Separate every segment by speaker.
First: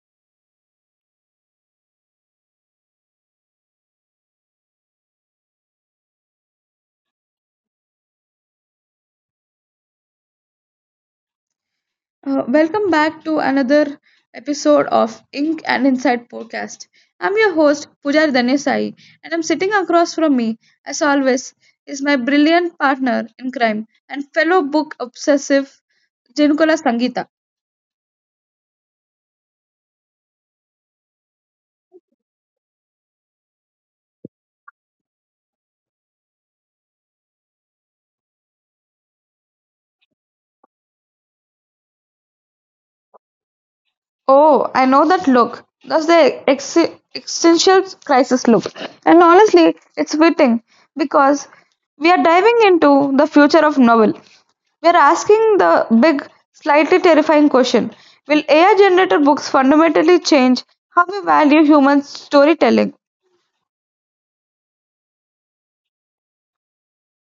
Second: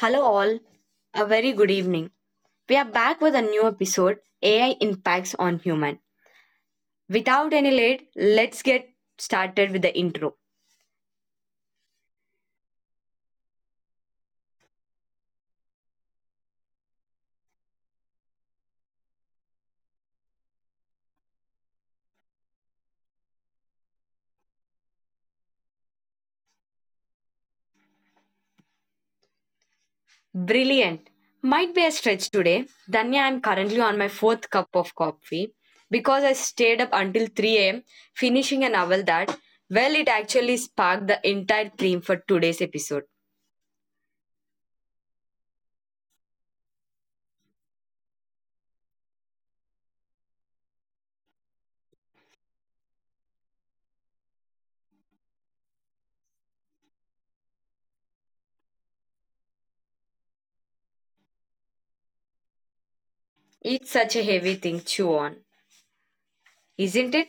Speaker 1: Hello, all. A very good evening. We are back with a new episode AI Impacts on Human. Without any lead, let's get started with the intro.
Speaker 2: Welcome back to another episode of Ink and Inside podcast. I'm your host Pujar Danesai, and I'm sitting across from me, as always, is my brilliant partner in crime and fellow book obsessive Janukula Sangita.
Speaker 1: Brilliant. Might be a stretch today. Danya, I'm currently on my fourth cup of coffee because I stayed up until 3 a.m. finishing a novel that it actually sparked the entire theme for today's episode.
Speaker 2: Oh, I know that look. That's the existential crisis look, and honestly, it's fitting because we are diving into the future of novel. We're asking the big, slightly terrifying question: will AI generated books fundamentally change how we value human storytelling?
Speaker 1: It's such a heavy thing, chew on, isn't it?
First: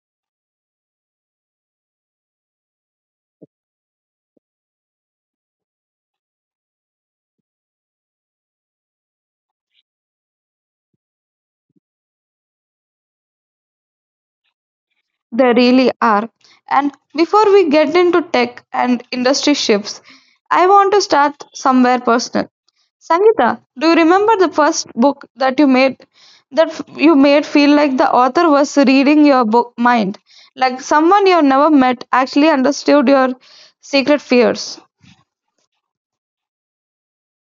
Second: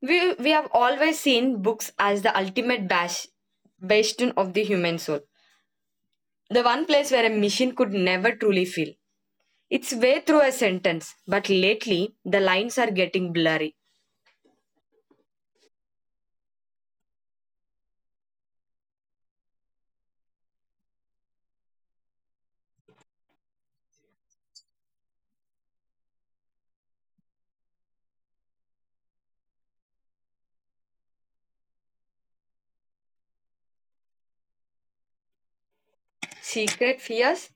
Speaker 1: We have always seen books as the ultimate bastion of the human soul, the one place where a machine could never truly feel it's way through a sentence, but lately the lines are getting blurry.
Speaker 2: They really are. And before we get into tech and industry shifts, I want to start somewhere personal. Sangeeta, do you remember the first book that you made that you made feel like the author was reading your book mind, like someone you have never met actually understood your secret fears?
Speaker 1: Secret fears?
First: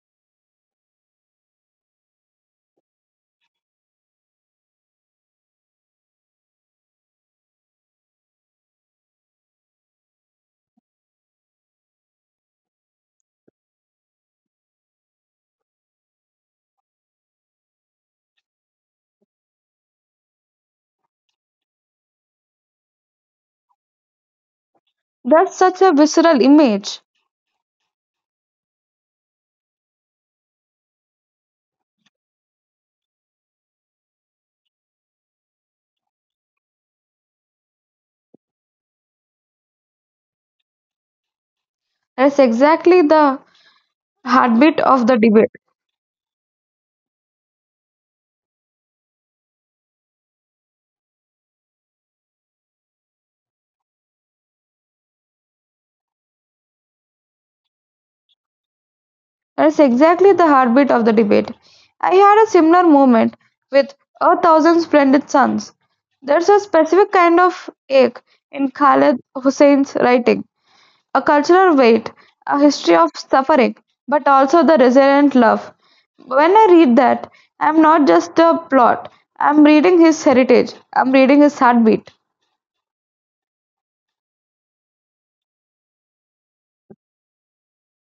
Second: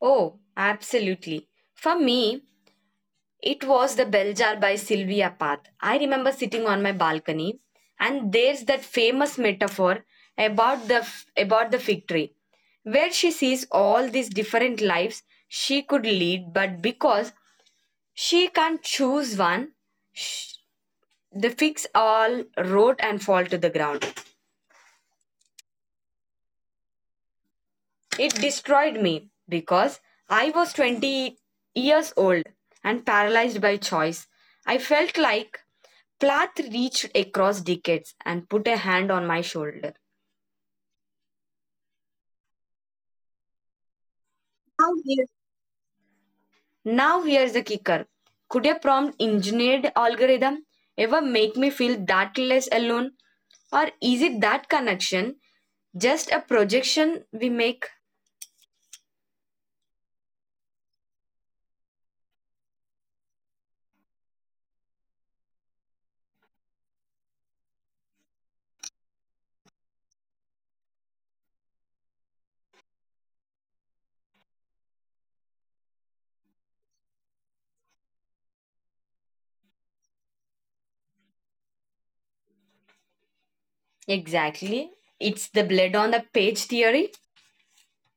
Speaker 1: Oh, absolutely. For me, it was The Bell Jar by Sylvia Plath. I remember sitting on my balcony, and there's that famous metaphor about the about the fig tree, where she sees all these different lives she could lead, but because she can't choose one, sh- the figs all rot and fall to the ground.
Speaker 2: That's such a visceral image.
Speaker 1: It destroyed me because I was 20 years old and paralyzed by choice. I felt like Plath reached across decades and put a hand on my shoulder.
Speaker 2: That's exactly the heartbeat
Speaker 1: Now
Speaker 2: of the
Speaker 1: here
Speaker 2: debate.
Speaker 1: Now here's the kicker. Could a prompt engineered algorithm ever make me feel that less alone? Or is it that connection just a projection we make?
Speaker 2: That's exactly the heartbeat of the debate. I had a similar moment with A Thousand Splendid Suns. There's a specific kind of ache in Khaled Hussein's writing, a cultural weight, a history of suffering, but also the resilient love. When I read that, I'm not just a plot, I'm reading his heritage, I'm reading his heartbeat.
Speaker 1: Exactly. It's the blood on the page theory.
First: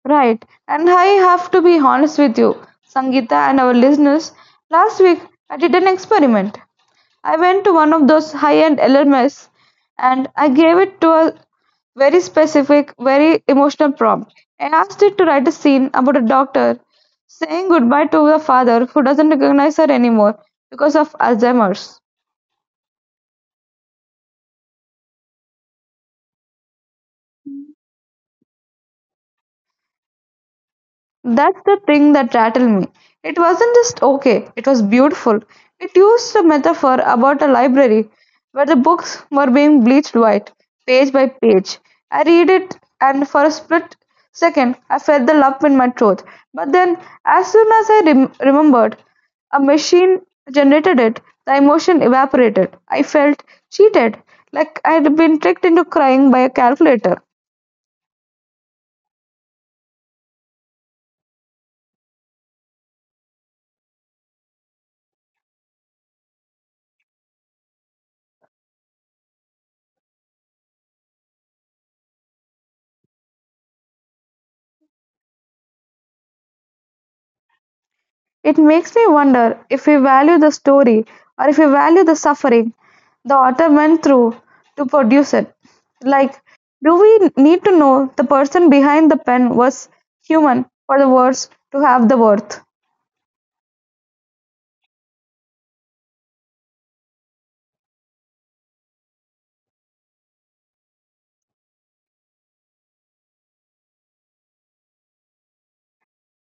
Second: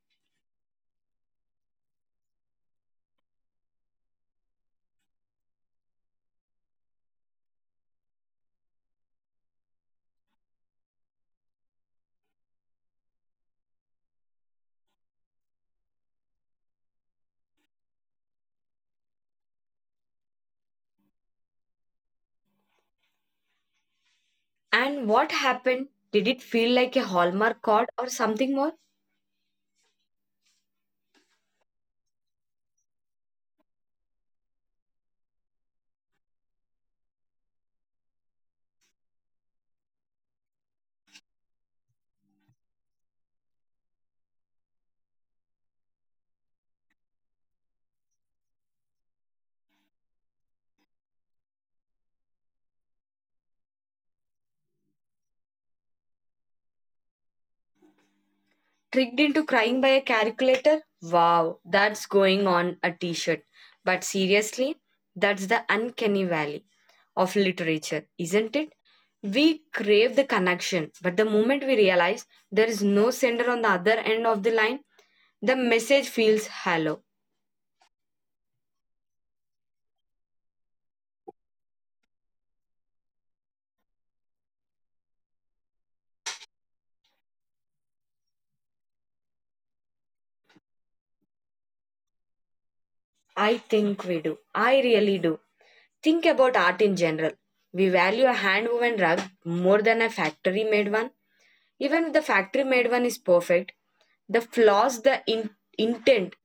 Speaker 2: Right. And I have to be honest with you, Sangeeta and our listeners. Last week, I did an experiment. I went to one of those high end LMS and I gave it to a very specific, very emotional prompt. I asked it to write a scene about a doctor saying goodbye to her father who doesn't recognize her anymore because of Alzheimer's.
Speaker 1: And what happened? Did it feel like a Hallmark card or something more?
Speaker 2: That's the thing that rattled me. It wasn't just okay, it was beautiful. It used a metaphor about a library where the books were being bleached white, page by page. I read it, and for a split second, I felt the lump in my throat. But then, as soon as I remembered, a machine generated it, the emotion evaporated. I felt cheated, like I had been tricked into crying by a calculator.
Speaker 1: Tricked into crying by a calculator? Wow, that's going on a t shirt. But seriously, that's the uncanny valley of literature, isn't it? We crave the connection, but the moment we realize there is no sender on the other end of the line, the message feels hollow.
Speaker 2: It makes me wonder if we value the story or if we value the suffering the author went through to produce it. Like, do we need to know the person behind the pen was human for the words to have the worth?
Speaker 1: I think we do. I really do. Think about art in general. We value a hand woven rug more than a factory made one. Even if the factory made one is perfect, the flaws, the intent,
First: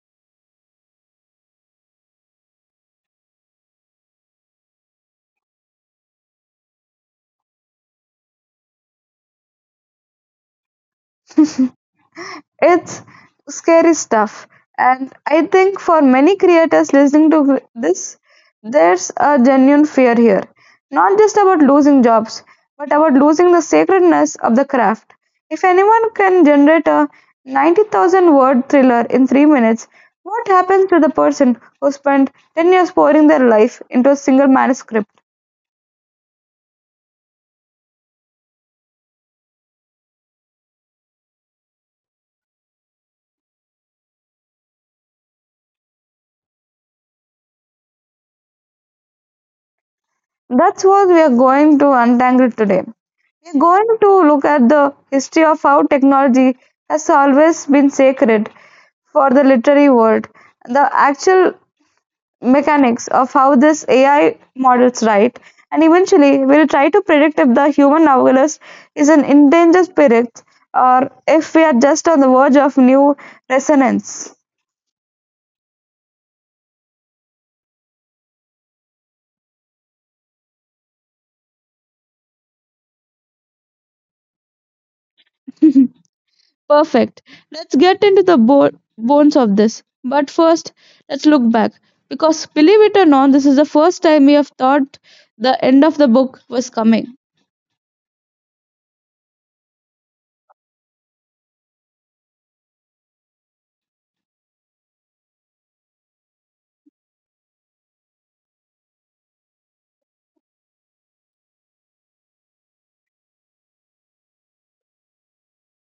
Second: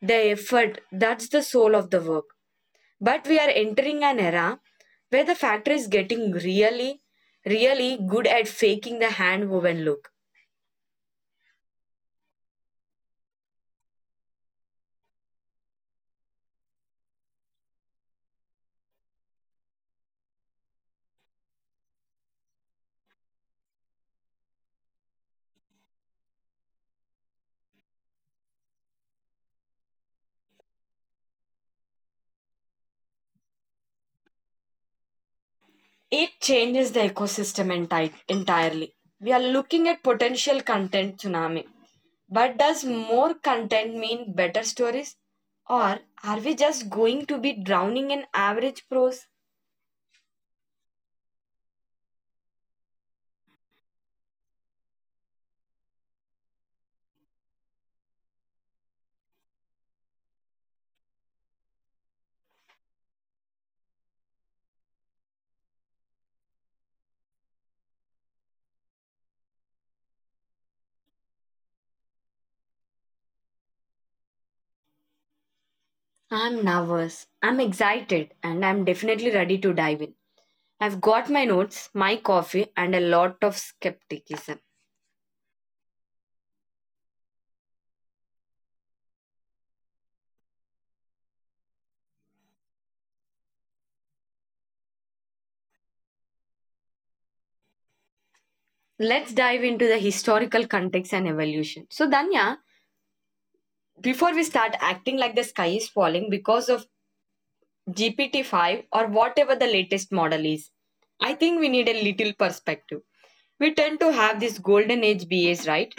Speaker 1: the effort, that's the soul of the work. But we are entering an era where the factory is getting really, really good at faking the hand woven look.
Speaker 2: It's scary stuff, and I think for many creators listening to this, there's a genuine fear here. Not just about losing jobs, but about losing the sacredness of the craft. If anyone can generate a 90,000 word thriller in 3 minutes, what happens to the person who spent 10 years pouring their life into a single manuscript?
Speaker 1: It changes the ecosystem entirely. We are looking at potential content tsunami. But does more content mean better stories? Or are we just going to be drowning in average prose?
Speaker 2: That's what we are going to untangle today. We're going to look at the history of how technology has always been sacred for the literary world, the actual mechanics of how this AI models write, and eventually we'll try to predict if the human novelist is an endangered spirit or if we are just on the verge of new resonance.
Speaker 1: I'm nervous. I'm excited and I'm definitely ready to dive in. I've got my notes, my coffee, and a lot of skepticism.
Speaker 2: Perfect. Let's get into the bones of this. But first, let's look back. Because believe it or not, this is the first time we have thought the end of the book was coming.
Speaker 1: Let's dive into the historical context and evolution. Danya, before we start acting like the sky is falling because of GPT-5 or whatever the latest model is. I think we need a little perspective. We tend to have this golden age bias, right?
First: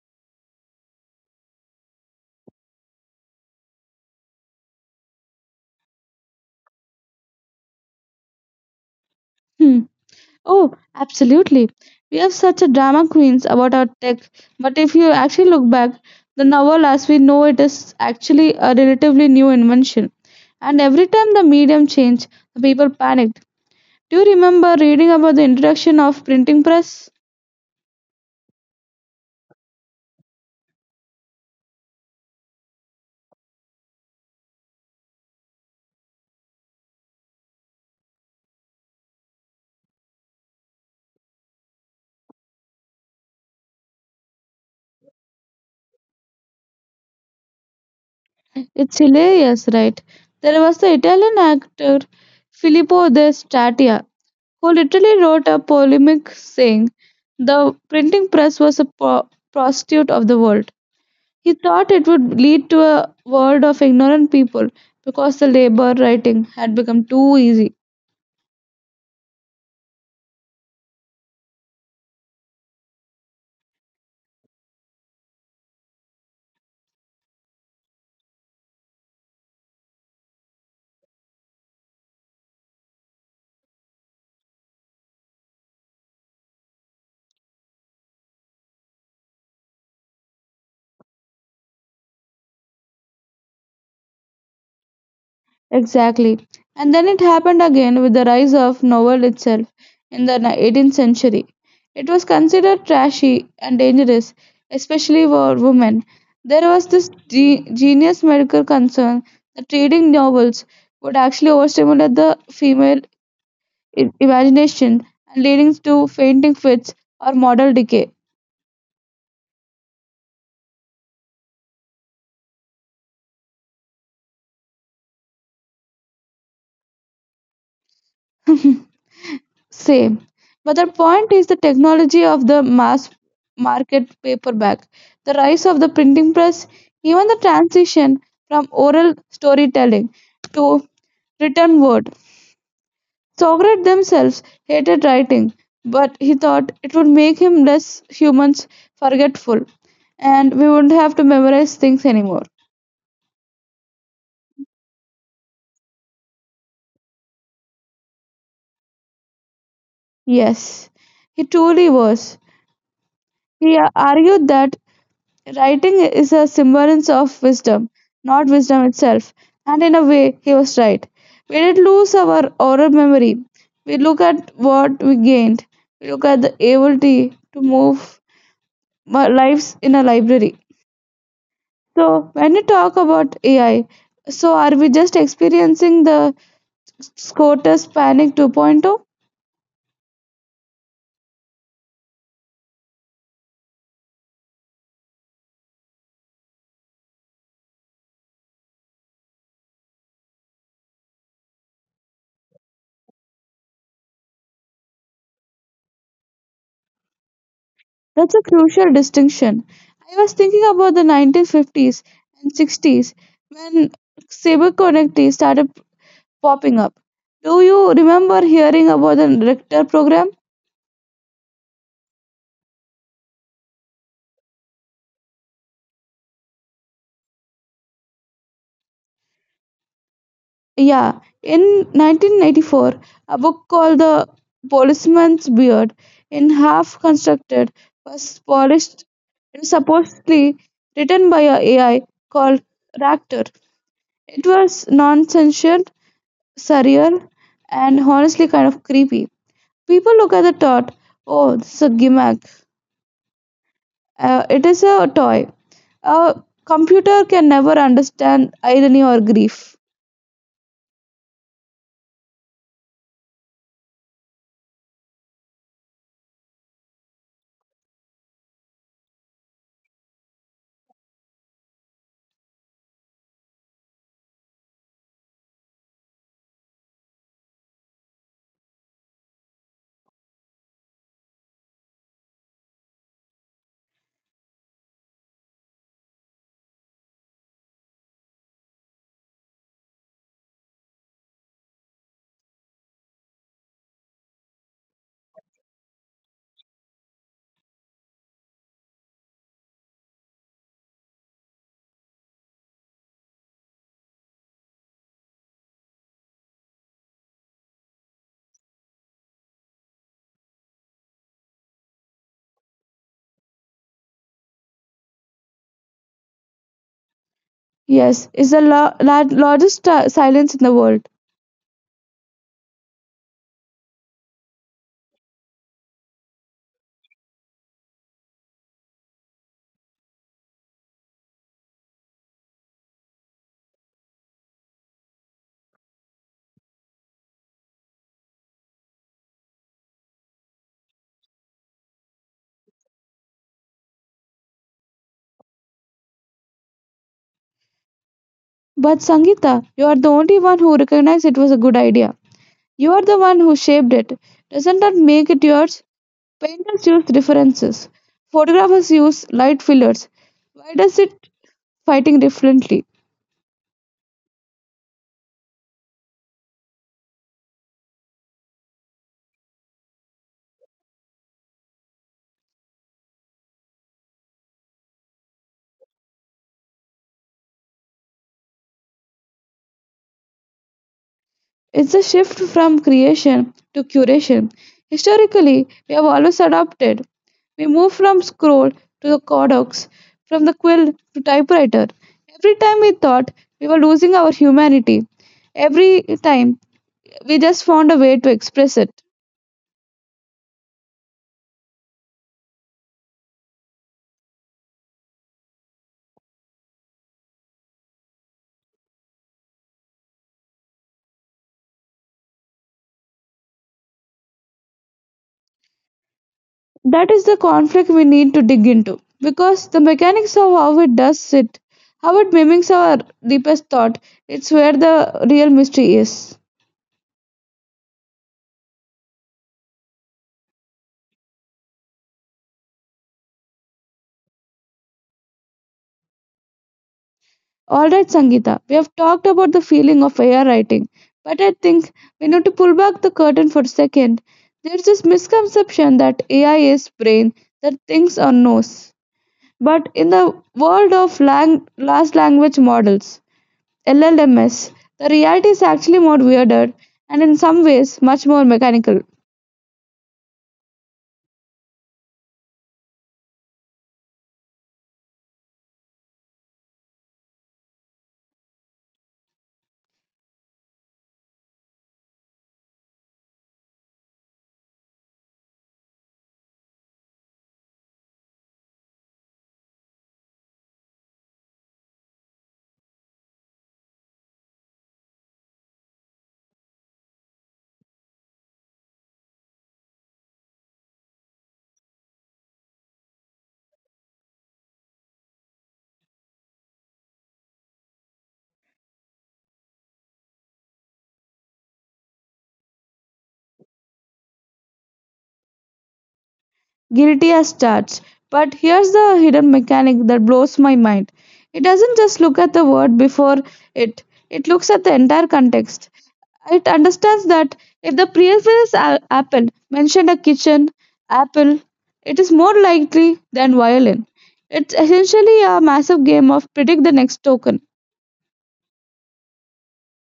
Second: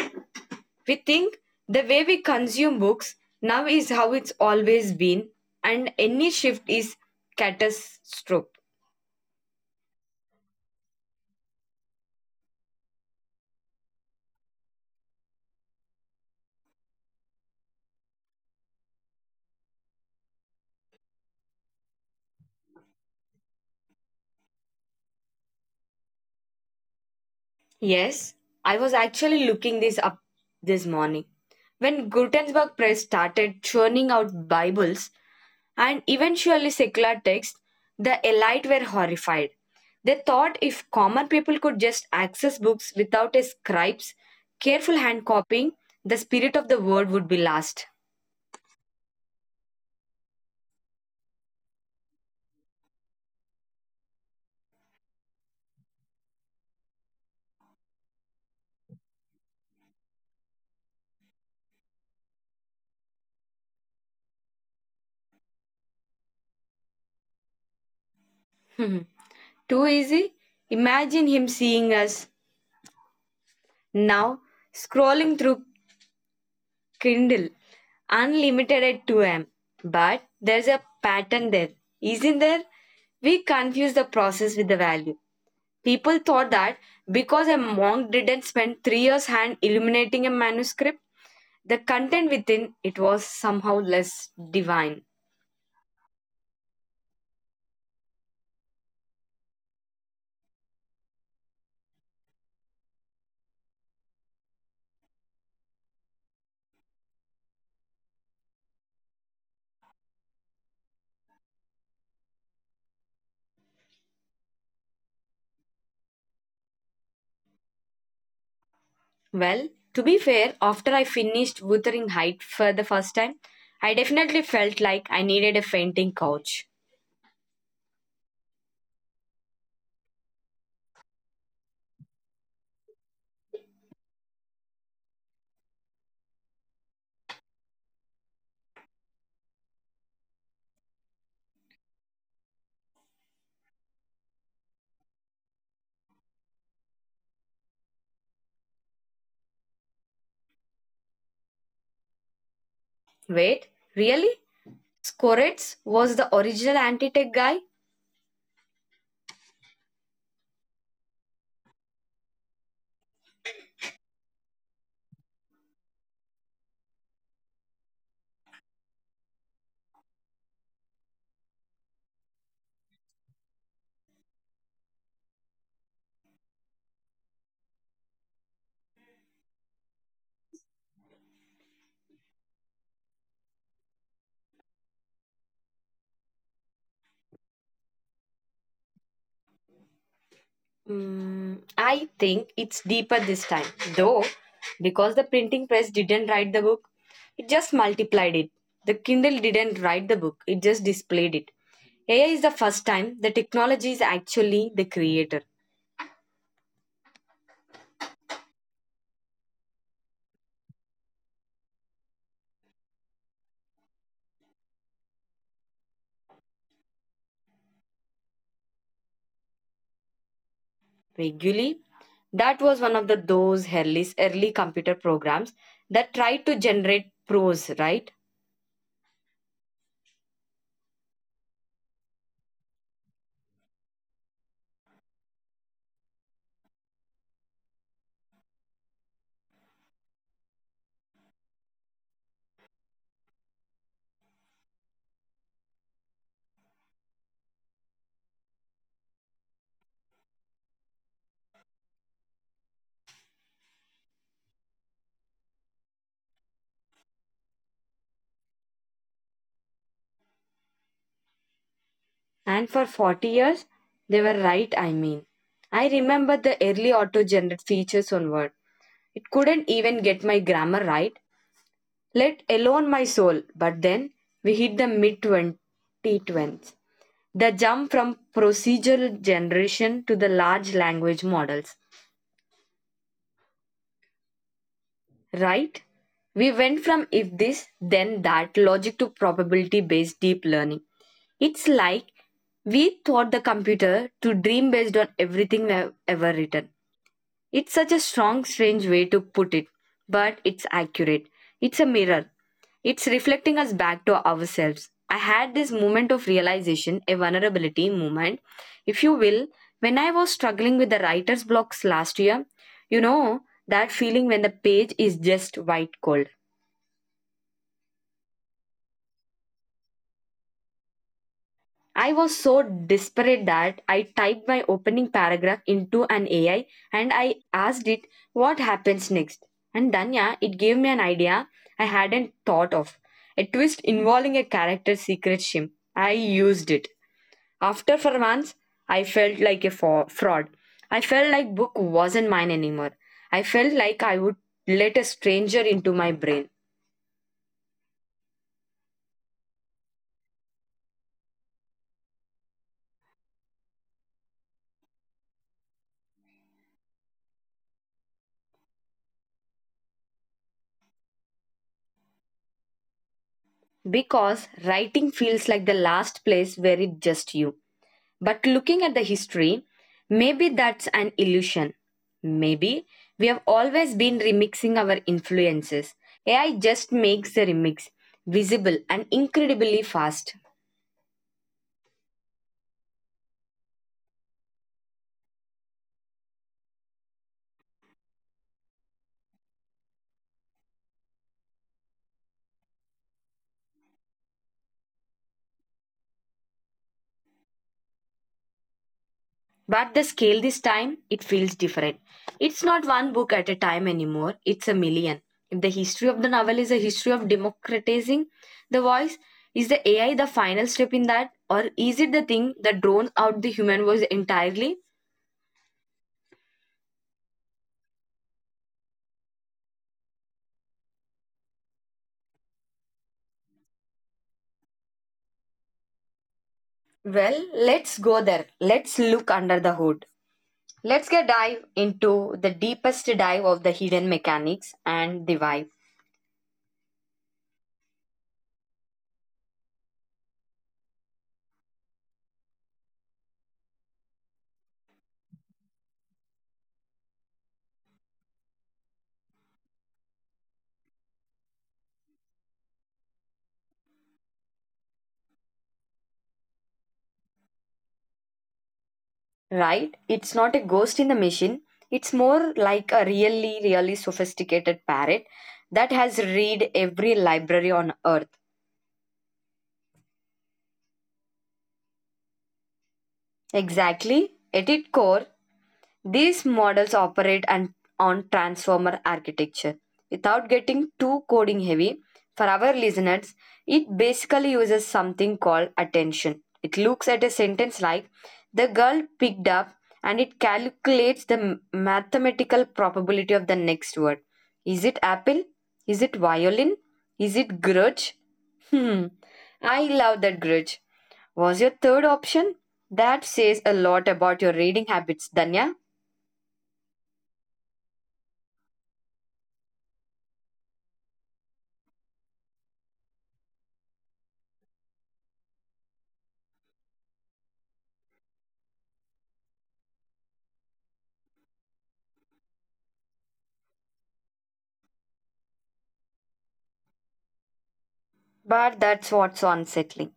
Speaker 1: We think the way we consume books now is how it's always been, and any shift is catastrophe.
Speaker 2: Hmm. Oh, absolutely. We have such a drama queens about our tech. But if you actually look back, the novel as we know it is actually a relatively new invention. And every time the medium changed, the people panicked. Do you remember reading about the introduction of printing press?
Speaker 1: Yes, I was actually looking this up this morning. When Gutenberg Press started churning out Bibles, and eventually secular texts, the elite were horrified. They thought if common people could just access books without a scribe's careful hand copying, the spirit of the word would be lost.
Speaker 2: It's hilarious, right? There was the Italian actor Filippo De Statia who literally wrote a polemic saying the printing press was a prostitute of the world. He thought it would lead to a world of ignorant people because the labor writing had become too easy.
Speaker 1: Too easy? Imagine him seeing us now scrolling through Kindle unlimited at 2 am. But there's a pattern there, isn't there? We confuse the process with the value. People thought that because a monk didn't spend 3 years hand illuminating a manuscript, the content within it was somehow less divine.
Speaker 2: Exactly. And then it happened again with the rise of novel itself in the 18th century. It was considered trashy and dangerous, especially for women. There was this genius medical concern that reading novels would actually overstimulate the female imagination and leading to fainting fits or model decay.
Speaker 1: Well, to be fair, after I finished Wuthering Heights for the first time, I definitely felt like I needed a fainting couch.
Speaker 2: Same. But the point is the technology of the mass market paperback, the rise of the printing press, even the transition from oral storytelling to written word. Socrates themselves hated writing, but he thought it would make him less humans forgetful and we wouldn't have to memorize things anymore.
Speaker 1: Wait, really? Scorex was the original anti-tech guy.
Speaker 2: Yes, he truly was. He argued that writing is a semblance of wisdom, not wisdom itself. And in a way, he was right. We did lose our oral memory. We look at what we gained. We look at the ability to move our lives in a library. So, when you talk about AI, so are we just experiencing the SCOTUS Panic 2.0?
Speaker 1: I think it's deeper this time, though, because the printing press didn't write the book, it just multiplied it. The Kindle didn't write the book, it just displayed it. AI is the first time the technology is actually the creator.
Speaker 2: That's a crucial distinction. I was thinking about the 1950s and 60s when cyberconnectivity started popping up. Do you remember hearing about the Richter program?
Speaker 1: Vaguely, that was one of the those early computer programs that tried to generate prose, right?
Speaker 2: Yeah, in 1994, a book called The Policeman's Beard, in half constructed, was polished and supposedly written by a AI called Ractor. It was nonsensical, surreal, and honestly kind of creepy. People look at the thought, oh, this is a gimmick. It is a toy. A computer can never understand irony or grief.
Speaker 1: And for 40 years, they were right, I mean. I remember the early auto generated features on Word. It couldn't even get my grammar right, let alone my soul. But then we hit the mid 2020s. The jump from procedural generation to the large language models, right? We went from if this, then that logic to probability based deep learning. It's like we taught the computer to dream based on everything we have ever written. It's such a strange way to put it, but it's accurate. It's a mirror. It's reflecting us back to ourselves. I had this moment of realization, a vulnerability moment, if you will, when I was struggling with the writer's blocks last year. You know, that feeling when the page is just white cold.
Speaker 2: Yes, it's the largest silence in the world.
Speaker 1: I was so desperate that I typed my opening paragraph into an AI and I asked it what happens next. And Danya, it gave me an idea I hadn't thought of. A twist involving a character's secret shim. I used it. After for months, I felt like a fraud. I felt like book wasn't mine anymore. I felt like I would let a stranger into my brain.
Speaker 2: But Sangeeta, you are the only one who recognized it was a good idea. You are the one who shaped it. Doesn't that make it yours? Painters use references. Photographers use light fillers. Why does it fighting differently?
Speaker 1: Because writing feels like the last place where it's just you. But looking at the history, maybe that's an illusion. Maybe we have always been remixing our influences. AI just makes the remix visible and incredibly fast.
Speaker 2: It's a shift from creation to curation. Historically, we have always adopted. We move from scroll to the codex, from the quill to typewriter. Every time we thought we were losing our humanity, every time we just found a way to express it.
Speaker 1: But the scale this time, it feels different. It's not one book at a time anymore, it's a million. If the history of the novel is a history of democratizing the voice, is the AI the final step in that? Or is it the thing that drowns out the human voice entirely?
Speaker 2: That is the conflict we need to dig into because the mechanics of how it does it, how it mimics our deepest thought, it's where the real mystery is.
Speaker 1: Well, let's go there. Let's look under the hood. Let's get dive into the deepest dive of the hidden mechanics and the vibe.
Speaker 2: All right, Sangeeta, we have talked about the feeling of AI writing, but I think we need to pull back the curtain for a second. There's this misconception that AI is brain that thinks or knows. But in the world of large language models, LLMs, the reality is actually more weirder and in some ways much more mechanical.
Speaker 1: Right? It's not a ghost in the machine. It's more like a really, really sophisticated parrot that has read every library on earth. Exactly. At its core, these models operate and on transformer architecture. Without getting too coding heavy, for our listeners, it basically uses something called attention. It looks at a sentence like, the girl picked up, and it calculates the mathematical probability of the next word. Is it apple? Is it violin? Is it grudge? Hmm, I love that grudge. Was your third option? That says a lot about your reading habits, Danya.
Speaker 2: Guilty as charged. But here's the hidden mechanic that blows my mind. It doesn't just look at the word before it, it looks at the entire context. It understands that if the previous apple mentioned a kitchen apple, it is more likely than violin. It's essentially a massive game of predict the next token.
Speaker 1: But that's what's unsettling,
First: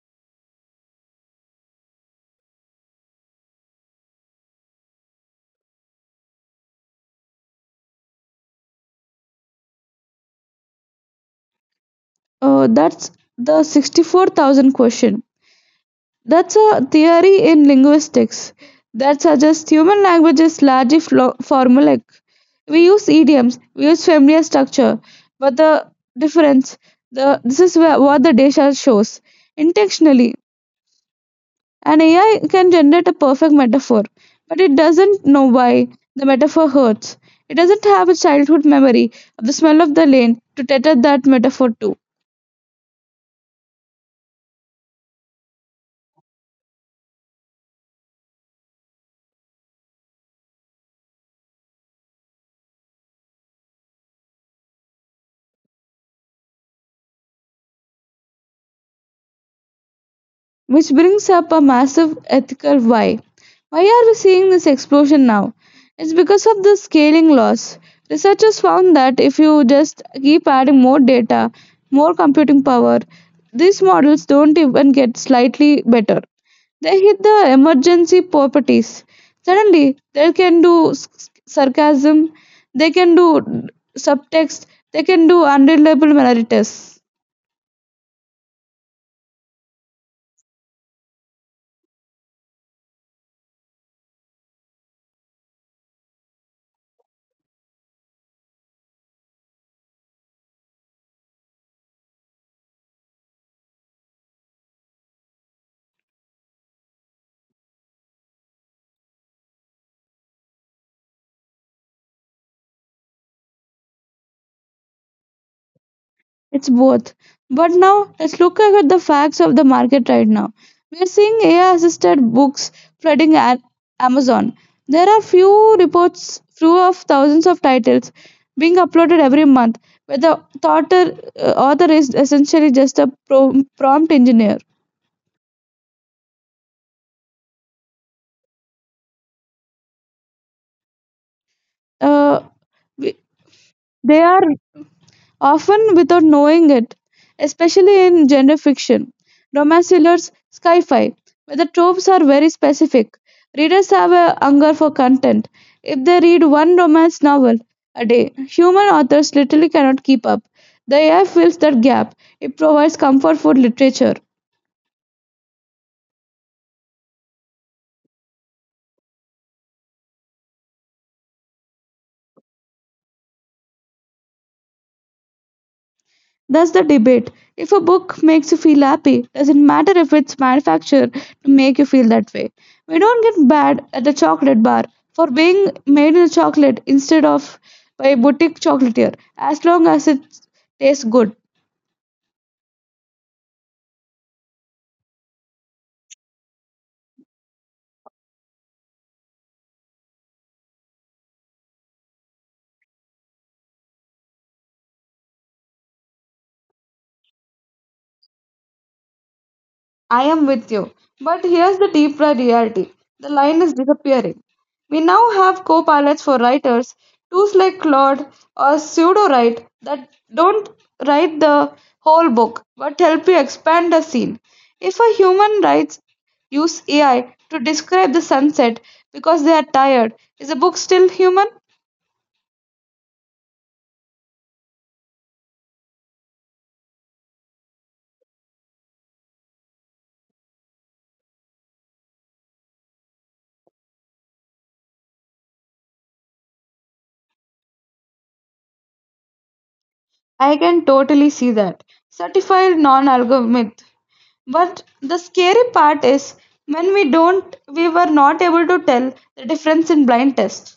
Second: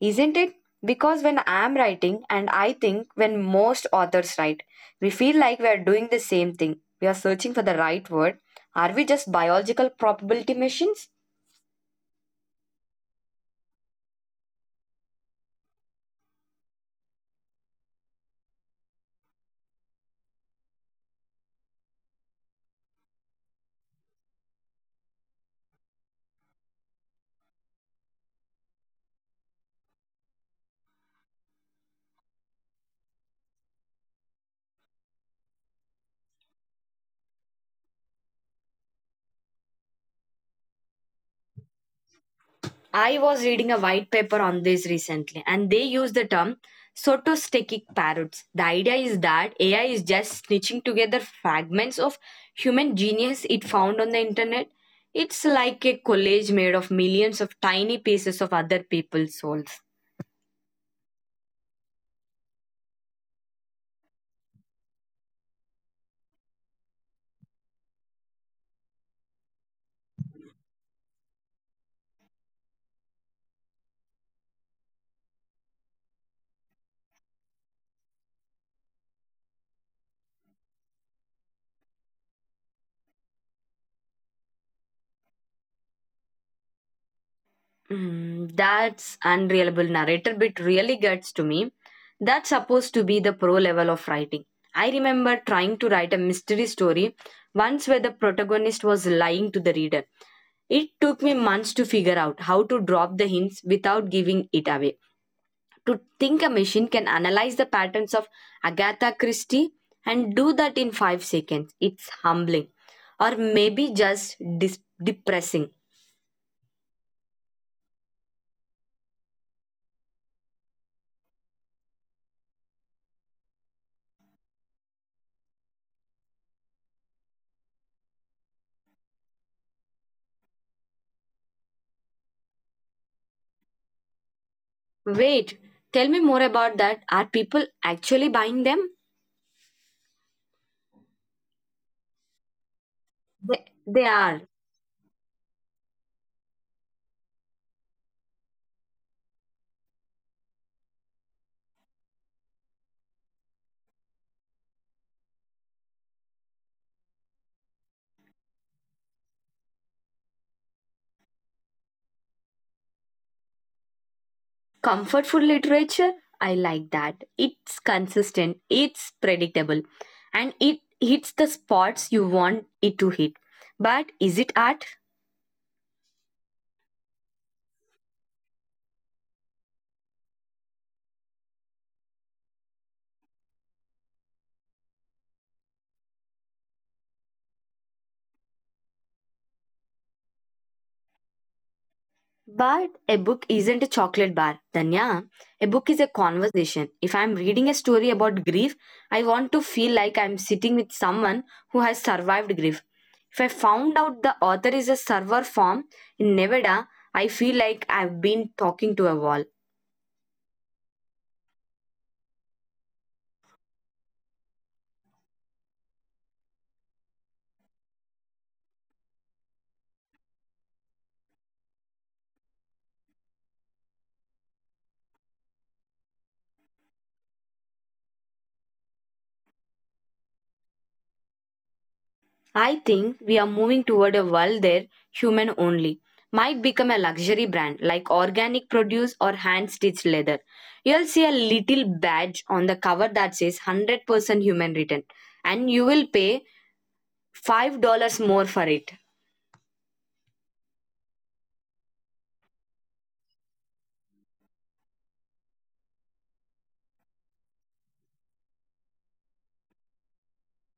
Speaker 1: isn't it? Because when I'm writing, and I think when most authors write, we feel like we are doing the same thing. We are searching for the right word. Are we just biological probability machines?
Speaker 2: That's the 64,000 question. That's a theory in linguistics that suggests human language is largely formulaic. We use idioms, we use familiar structure, but the difference, the this is where, what the data shows intentionally. And AI can generate a perfect metaphor, but it doesn't know why the metaphor hurts. It doesn't have a childhood memory of the smell of the lane to tether that metaphor to.
Speaker 1: I was reading a white paper on this recently, and they use the term sotostatic parrots. The idea is that AI is just snitching together fragments of human genius it found on the internet. It's like a collage made of millions of tiny pieces of other people's souls.
Speaker 2: Which brings up a massive ethical why. Why are we seeing this explosion now? It's because of the scaling laws. Researchers found that if you just keep adding more data, more computing power, these models don't even get slightly better. They hit the emergency properties. Suddenly, they can do sarcasm, they can do subtext, they can do unreliable narratives.
Speaker 1: That's unreliable narrator bit really gets to me. That's supposed to be the pro level of writing. I remember trying to write a mystery story once where the protagonist was lying to the reader. It took me months to figure out how to drop the hints without giving it away. To think a machine can analyze the patterns of Agatha Christie and do that in 5 seconds, it's humbling or maybe just depressing.
Speaker 2: It's both. But now, let's look at the facts of the market right now. We're seeing AI assisted books flooding at Amazon. There are few reports, few of thousands of titles being uploaded every month, where the author, author is essentially just a prompt engineer.
Speaker 1: Wait, tell me more about that. Are people actually buying them?
Speaker 2: uh, we-
Speaker 1: They
Speaker 2: they
Speaker 1: are.
Speaker 2: are often without knowing it, especially in gender fiction, romance thrillers, sci fi, where the tropes are very specific. Readers have a hunger for content. If they read one romance novel a day, human authors literally cannot keep up. The AI fills that gap, it provides comfort food literature.
Speaker 1: Comfort food literature? I like that. It's consistent, it's predictable, and it hits the spots you want it to hit. But is it art?
Speaker 2: That's the debate. If a book makes you feel happy, doesn't matter if it's manufactured to make you feel that way. We don't get bad at the chocolate bar for being made in a chocolate instead of by a boutique chocolatier, as long as it tastes good.
Speaker 1: But a book isn't a chocolate bar, Danya. A book is a conversation. If I'm reading a story about grief, I want to feel like I'm sitting with someone who has survived grief. If I found out the author is a server farm in Nevada, I feel like I've been talking to a wall.
Speaker 2: I am with you. But here's the deeper reality the line is disappearing. We now have co pilots for writers, tools like Claude or Pseudo Write that don't write the whole book but help you expand a scene. If a human writes use AI to describe the sunset because they are tired, is the book still human?
Speaker 1: I think we are moving toward a world there human only might become a luxury brand like organic produce or hand stitched leather. You'll see a little badge on the cover that says 100% human written and you will pay $5 more for it.
Speaker 2: I can totally see that. Certified non algorithmic. But the scary part is when we don't, we were not able to tell the difference in blind tests.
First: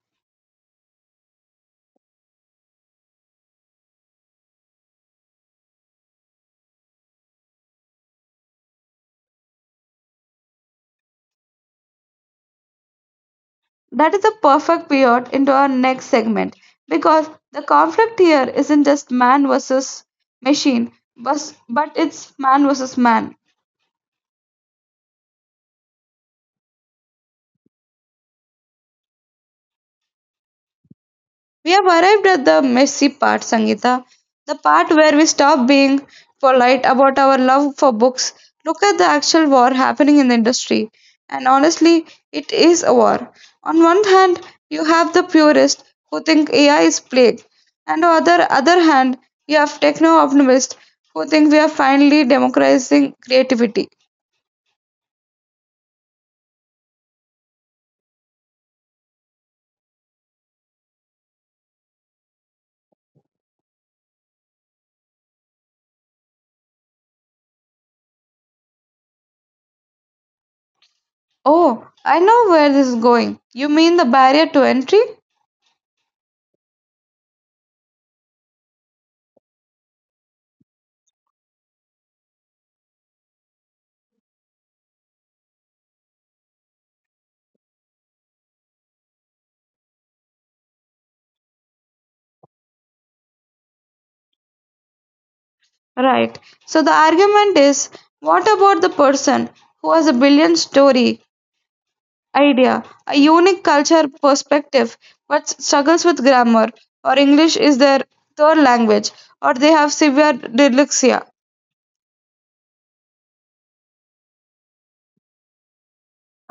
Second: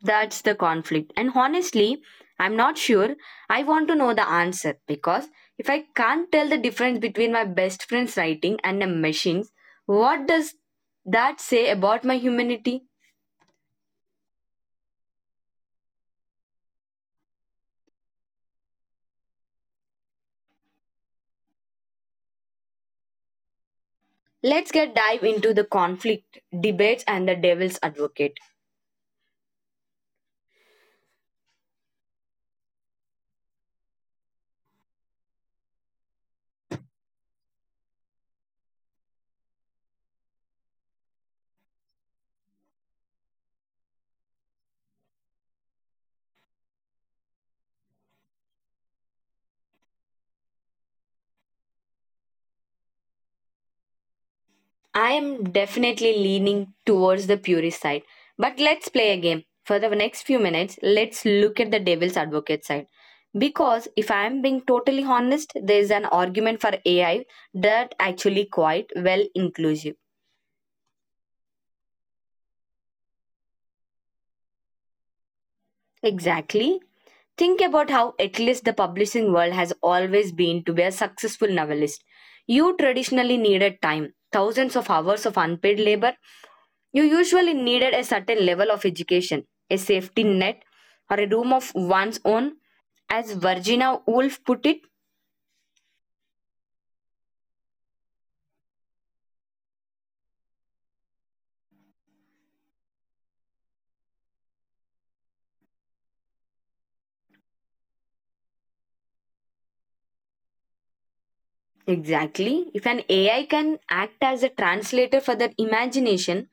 Speaker 1: That's the conflict. And honestly, I'm not sure I want to know the answer because if I can't tell the difference between my best friend's writing and a machine's, what does that say about my humanity?
Speaker 2: That is a perfect pivot into our next segment because the conflict here isn't just man versus machine, but it's man versus man.
Speaker 1: Let's get dive into the conflict, debates, and the devil's advocate.
Speaker 2: We have arrived at the messy part, Sangeeta. The part where we stop being polite about our love for books, look at the actual war happening in the industry. And honestly, it is a war. On one hand, you have the purists who think AI is plague. And on the other hand, you have techno optimists who think we are finally democratizing creativity.
Speaker 1: I am definitely leaning towards the purist side, but let's play a game. For the next few minutes, let's look at the devil's advocate side. Because if I am being totally honest, there is an argument for AI that actually quite well inclusive.
Speaker 2: Oh, I know where this is going. You mean the barrier to entry?
Speaker 1: Exactly. Think about how at least the publishing world has always been to be a successful novelist. You traditionally needed time, thousands of hours of unpaid labor. You usually needed a certain level of education, a safety net, or a room of one's own. As Virginia Woolf put it,
Speaker 2: Right. So the argument is, what about the person who has a brilliant story, idea, a unique culture perspective, but struggles with grammar, or English is their third language, or they have severe dyslexia?
Speaker 1: exactly. If an AI can act as a translator for their imagination,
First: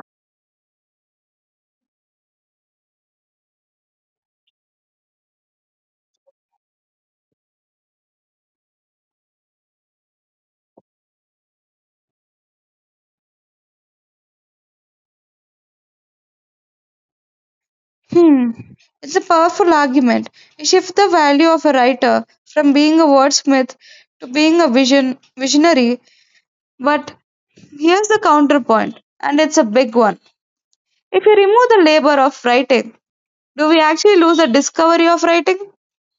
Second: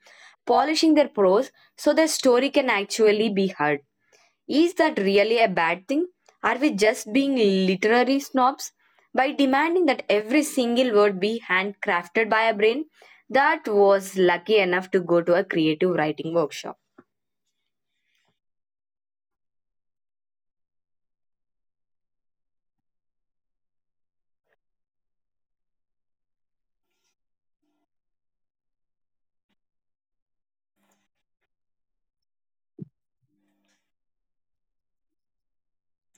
Speaker 1: polishing their prose so their story can actually be heard. Is that really a bad thing? Are we just being literary snobs by demanding that every single word be handcrafted by a brain that was lucky enough to go to a creative writing workshop?
Speaker 2: Hmm. It's a powerful argument. You shift the value of a writer from being a wordsmith to being a visionary. But here's the counterpoint, and it's a big one. If you remove the labor of writing, do we actually lose the discovery of writing?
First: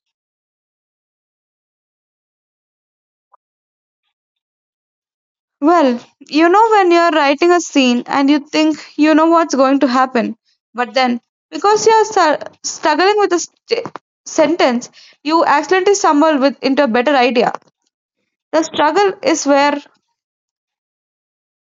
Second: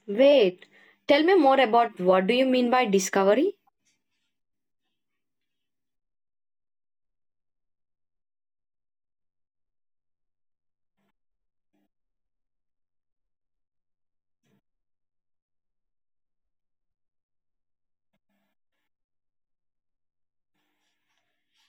Speaker 1: Wait, tell me more about what do you mean by discovery?
Speaker 2: Well, you know, when you're writing a scene and you think you know what's going to happen, but then because you're struggling with a sentence, you accidentally stumble with, into a better idea. The struggle is where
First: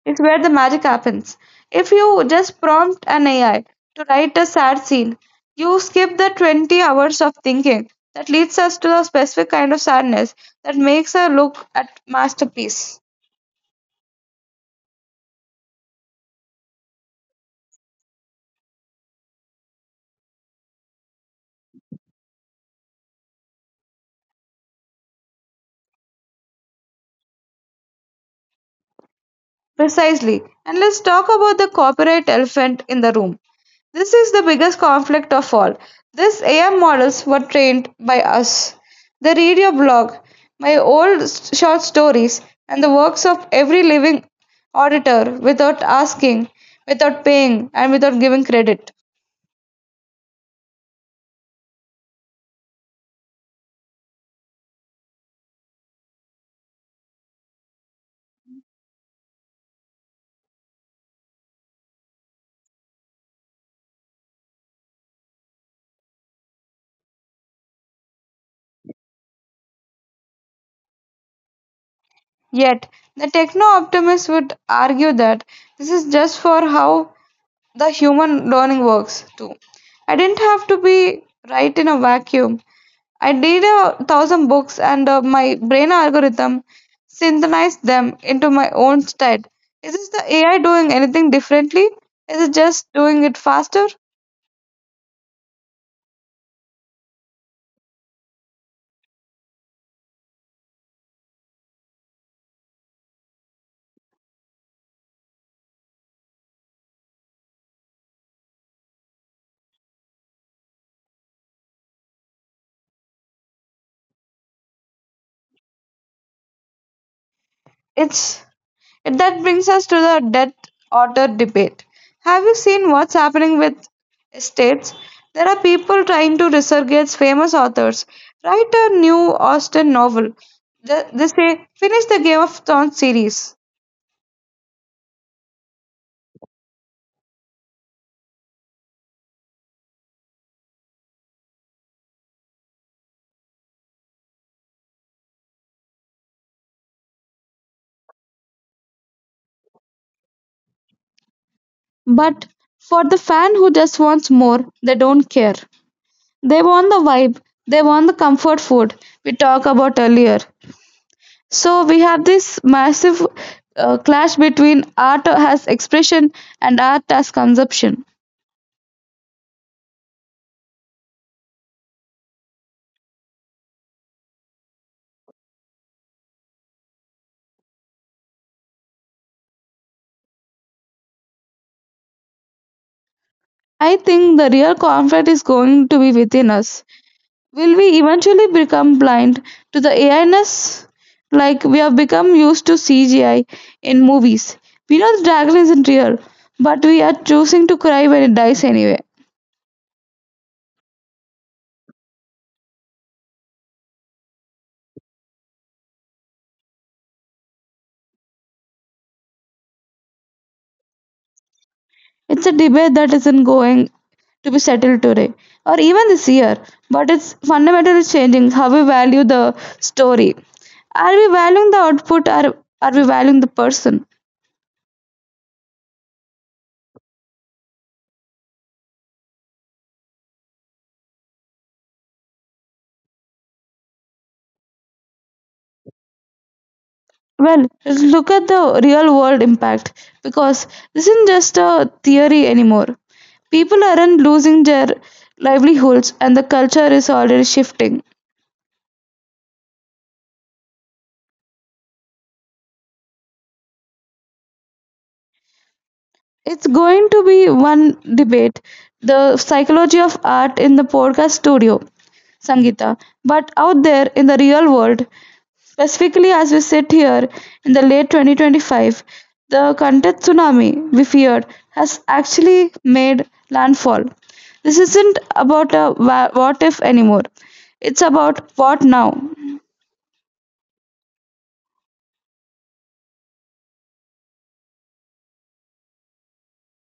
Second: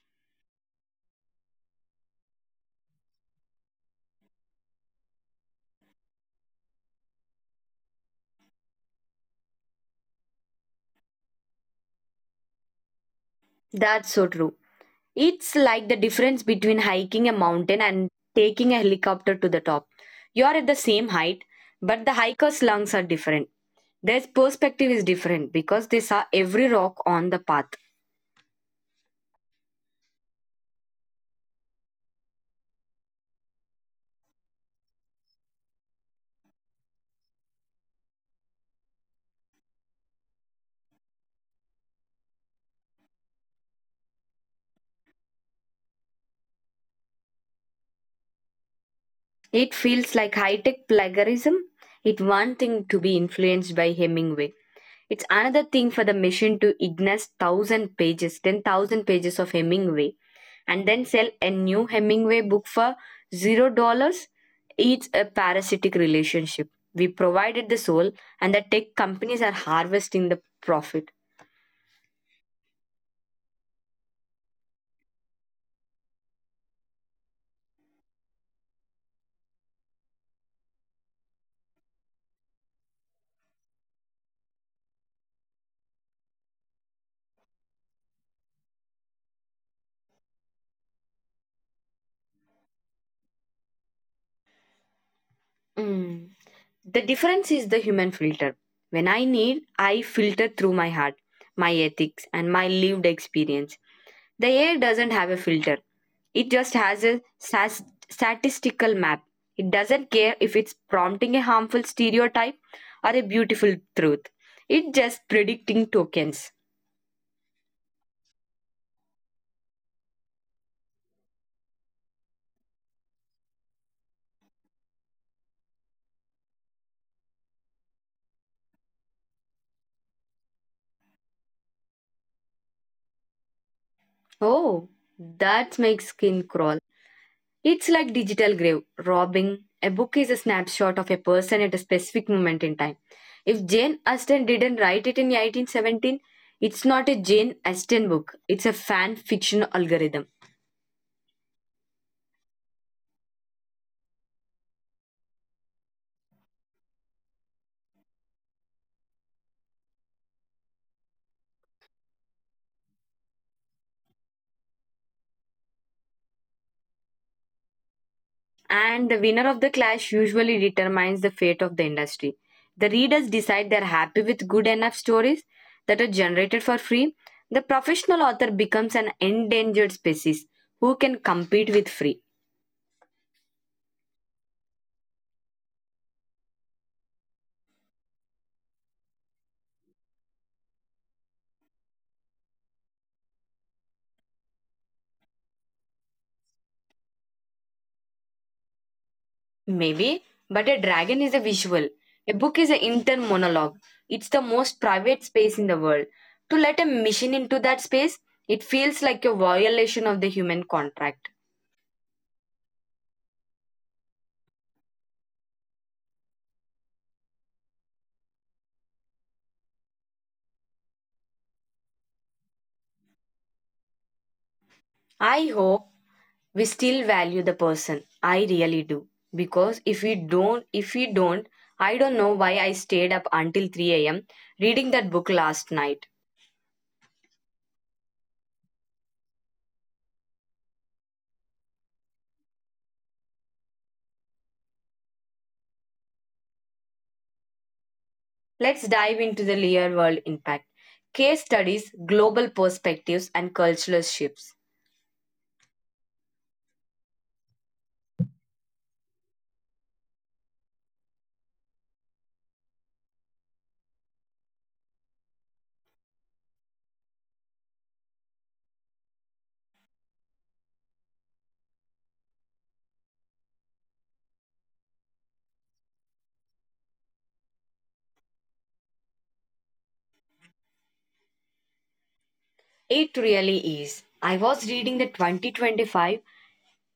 Speaker 2: is where the magic happens. If you just prompt an AI to write a sad scene, you skip the 20 hours of thinking that leads us to a specific kind of sadness that makes a look at masterpiece.
Speaker 1: That's so true. It's like the difference between hiking a mountain and taking a helicopter to the top. You are at the same height, but the hiker's lungs are different. Their perspective is different because they saw every rock on the path.
Speaker 2: Precisely. And let's talk about the copyright elephant in the room. This is the biggest conflict of all. These AI models were trained by us. They read your blog, my old short stories, and the works of every living auditor without asking, without paying, and without giving credit.
Speaker 1: It feels like high tech plagiarism. It's one thing to be influenced by Hemingway. It's another thing for the machine to ignore thousand pages, 10,000 pages of Hemingway, and then sell a new Hemingway book for $0. It's a parasitic relationship. We provided the soul, and the tech companies are harvesting the profit.
Speaker 2: Yet, the techno optimists would argue that this is just for how the human learning works, too. I didn't have to be right in a vacuum. I did a thousand books, and my brain algorithm synthesized them into my own state. Is this the AI doing anything differently? Is it just doing it faster?
Speaker 1: Mm. The difference is the human filter. When I need, I filter through my heart, my ethics, and my lived experience. The AI doesn't have a filter. It just has a statistical map. It doesn't care if it's prompting a harmful stereotype or a beautiful truth. It's just predicting tokens.
Speaker 2: It's and that brings us to the debt author debate. Have you seen what's happening with estates? There are people trying to resurrect famous authors. Write a new Austen novel. They say, finish the Game of Thrones series.
Speaker 1: Oh, that makes skin crawl. It's like digital grave robbing. A book is a snapshot of a person at a specific moment in time. If Jane Austen didn't write it in 1817, it's not a Jane Austen book. It's a fan fiction algorithm.
Speaker 2: But for the fan who just wants more, they don't care. They want the vibe, they want the comfort food we talked about earlier. So we have this massive clash between art as expression and art as consumption.
Speaker 1: And the winner of the clash usually determines the fate of the industry. The readers decide they're happy with good enough stories that are generated for free. The professional author becomes an endangered species who can compete with free.
Speaker 2: I think the real conflict is going to be within us. Will we eventually become blind to the AI-ness like we have become used to CGI in movies? We know the dragon isn't real, but we are choosing to cry when it dies anyway.
Speaker 1: Maybe, but a dragon is a visual. A book is an intern monologue. It's the most private space in the world. To let a machine into that space, it feels like a violation of the human contract.
Speaker 2: It's a debate that isn't going to be settled today or even this year, but it's fundamentally changing how we value the story. Are we valuing the output, or are we valuing the person?
Speaker 1: I hope we still value the person. I really do. Because if we don't, I don't know why I stayed up until 3 a.m. reading that book last night.
Speaker 2: Well, look at the real world impact because this isn't just a theory anymore. People aren't losing their livelihoods and the culture is already shifting.
Speaker 1: Let's dive into the real world impact. Case studies, global perspectives, and cultural shifts.
Speaker 2: It's going to be one debate, the psychology of art in the podcast studio, Sangita, but out there in the real world, specifically, as we sit here in the late 2025, the Kantet tsunami we feared has actually made landfall. This isn't about a what if anymore, it's about what now.
Speaker 1: It really is. I was reading the 2025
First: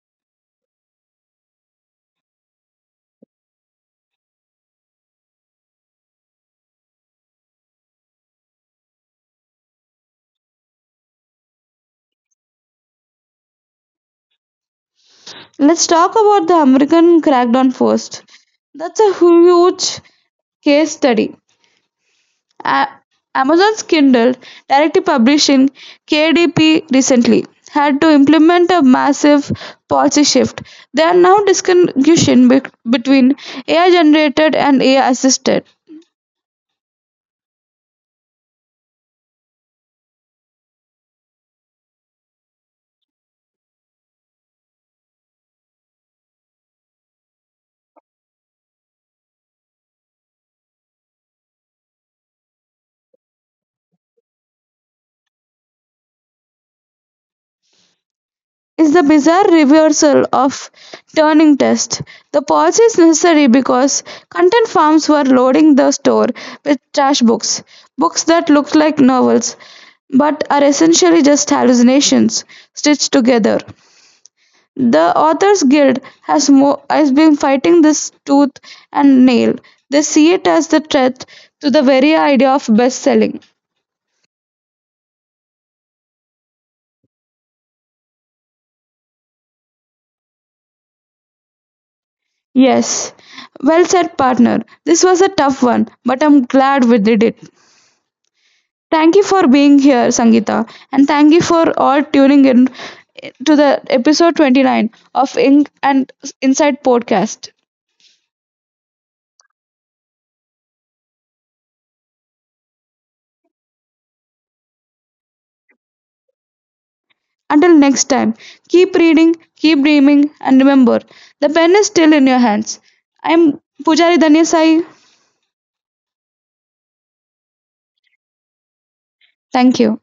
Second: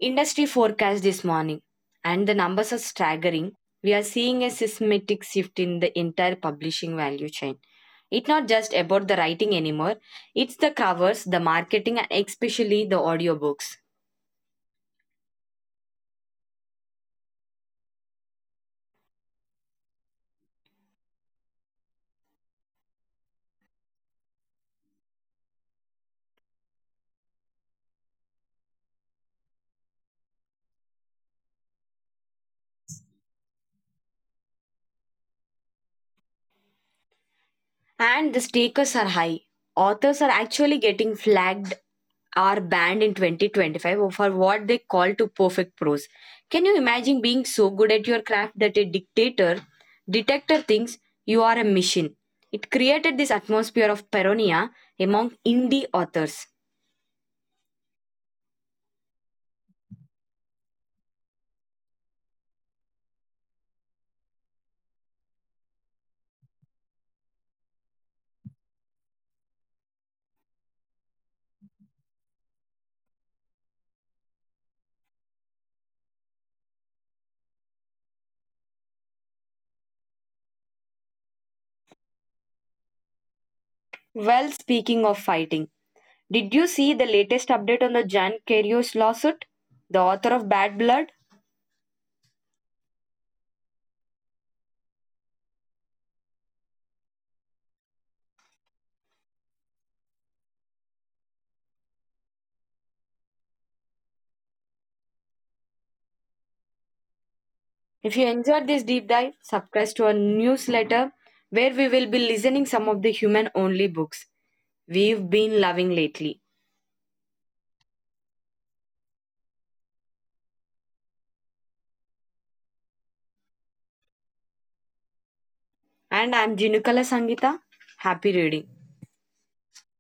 Speaker 1: industry forecast this morning, and the numbers are staggering. We are seeing a seismic shift in the entire publishing value chain. It's not just about the writing anymore, it's the covers, the marketing, and especially the audiobooks.
Speaker 2: Let's talk about the American crackdown first. That's a huge case study. A- Amazon's Kindle, Direct publishing KDP recently, had to implement a massive policy shift. There are now distinction between AI generated and AI assisted.
Speaker 1: And the stakes are high. Authors are actually getting flagged or banned in 2025 for what they call to perfect prose. Can you imagine being so good at your craft that a dictator detector thinks you are a machine? It created this atmosphere of paranoia among indie authors.
Speaker 2: It's the bizarre reversal of turning test. The policy is necessary because content farms were loading the store with trash books, books that look like novels but are essentially just hallucinations stitched together. The Authors Guild has has been fighting this tooth and nail. They see it as the threat to the very idea of best-selling.
Speaker 1: Well, speaking of fighting, did you see the latest update on the Jan Karius lawsuit? The author of Bad Blood?
Speaker 2: Yes. Well said, partner. This was a tough one, but I'm glad we did it. Thank you for being here, Sangeeta, and thank you for all tuning in to the episode 29 of Ink and Inside podcast.
Speaker 1: If you enjoyed this deep dive, subscribe to our newsletter where we will be listening some of the human only books we've been loving lately.
Speaker 2: Until next time, keep reading, keep dreaming, and remember the pen is still in your hands. I'm Pujari Danyasai.
Speaker 1: And I'm Jinukala Sangita. Happy reading.
Speaker 2: Thank you.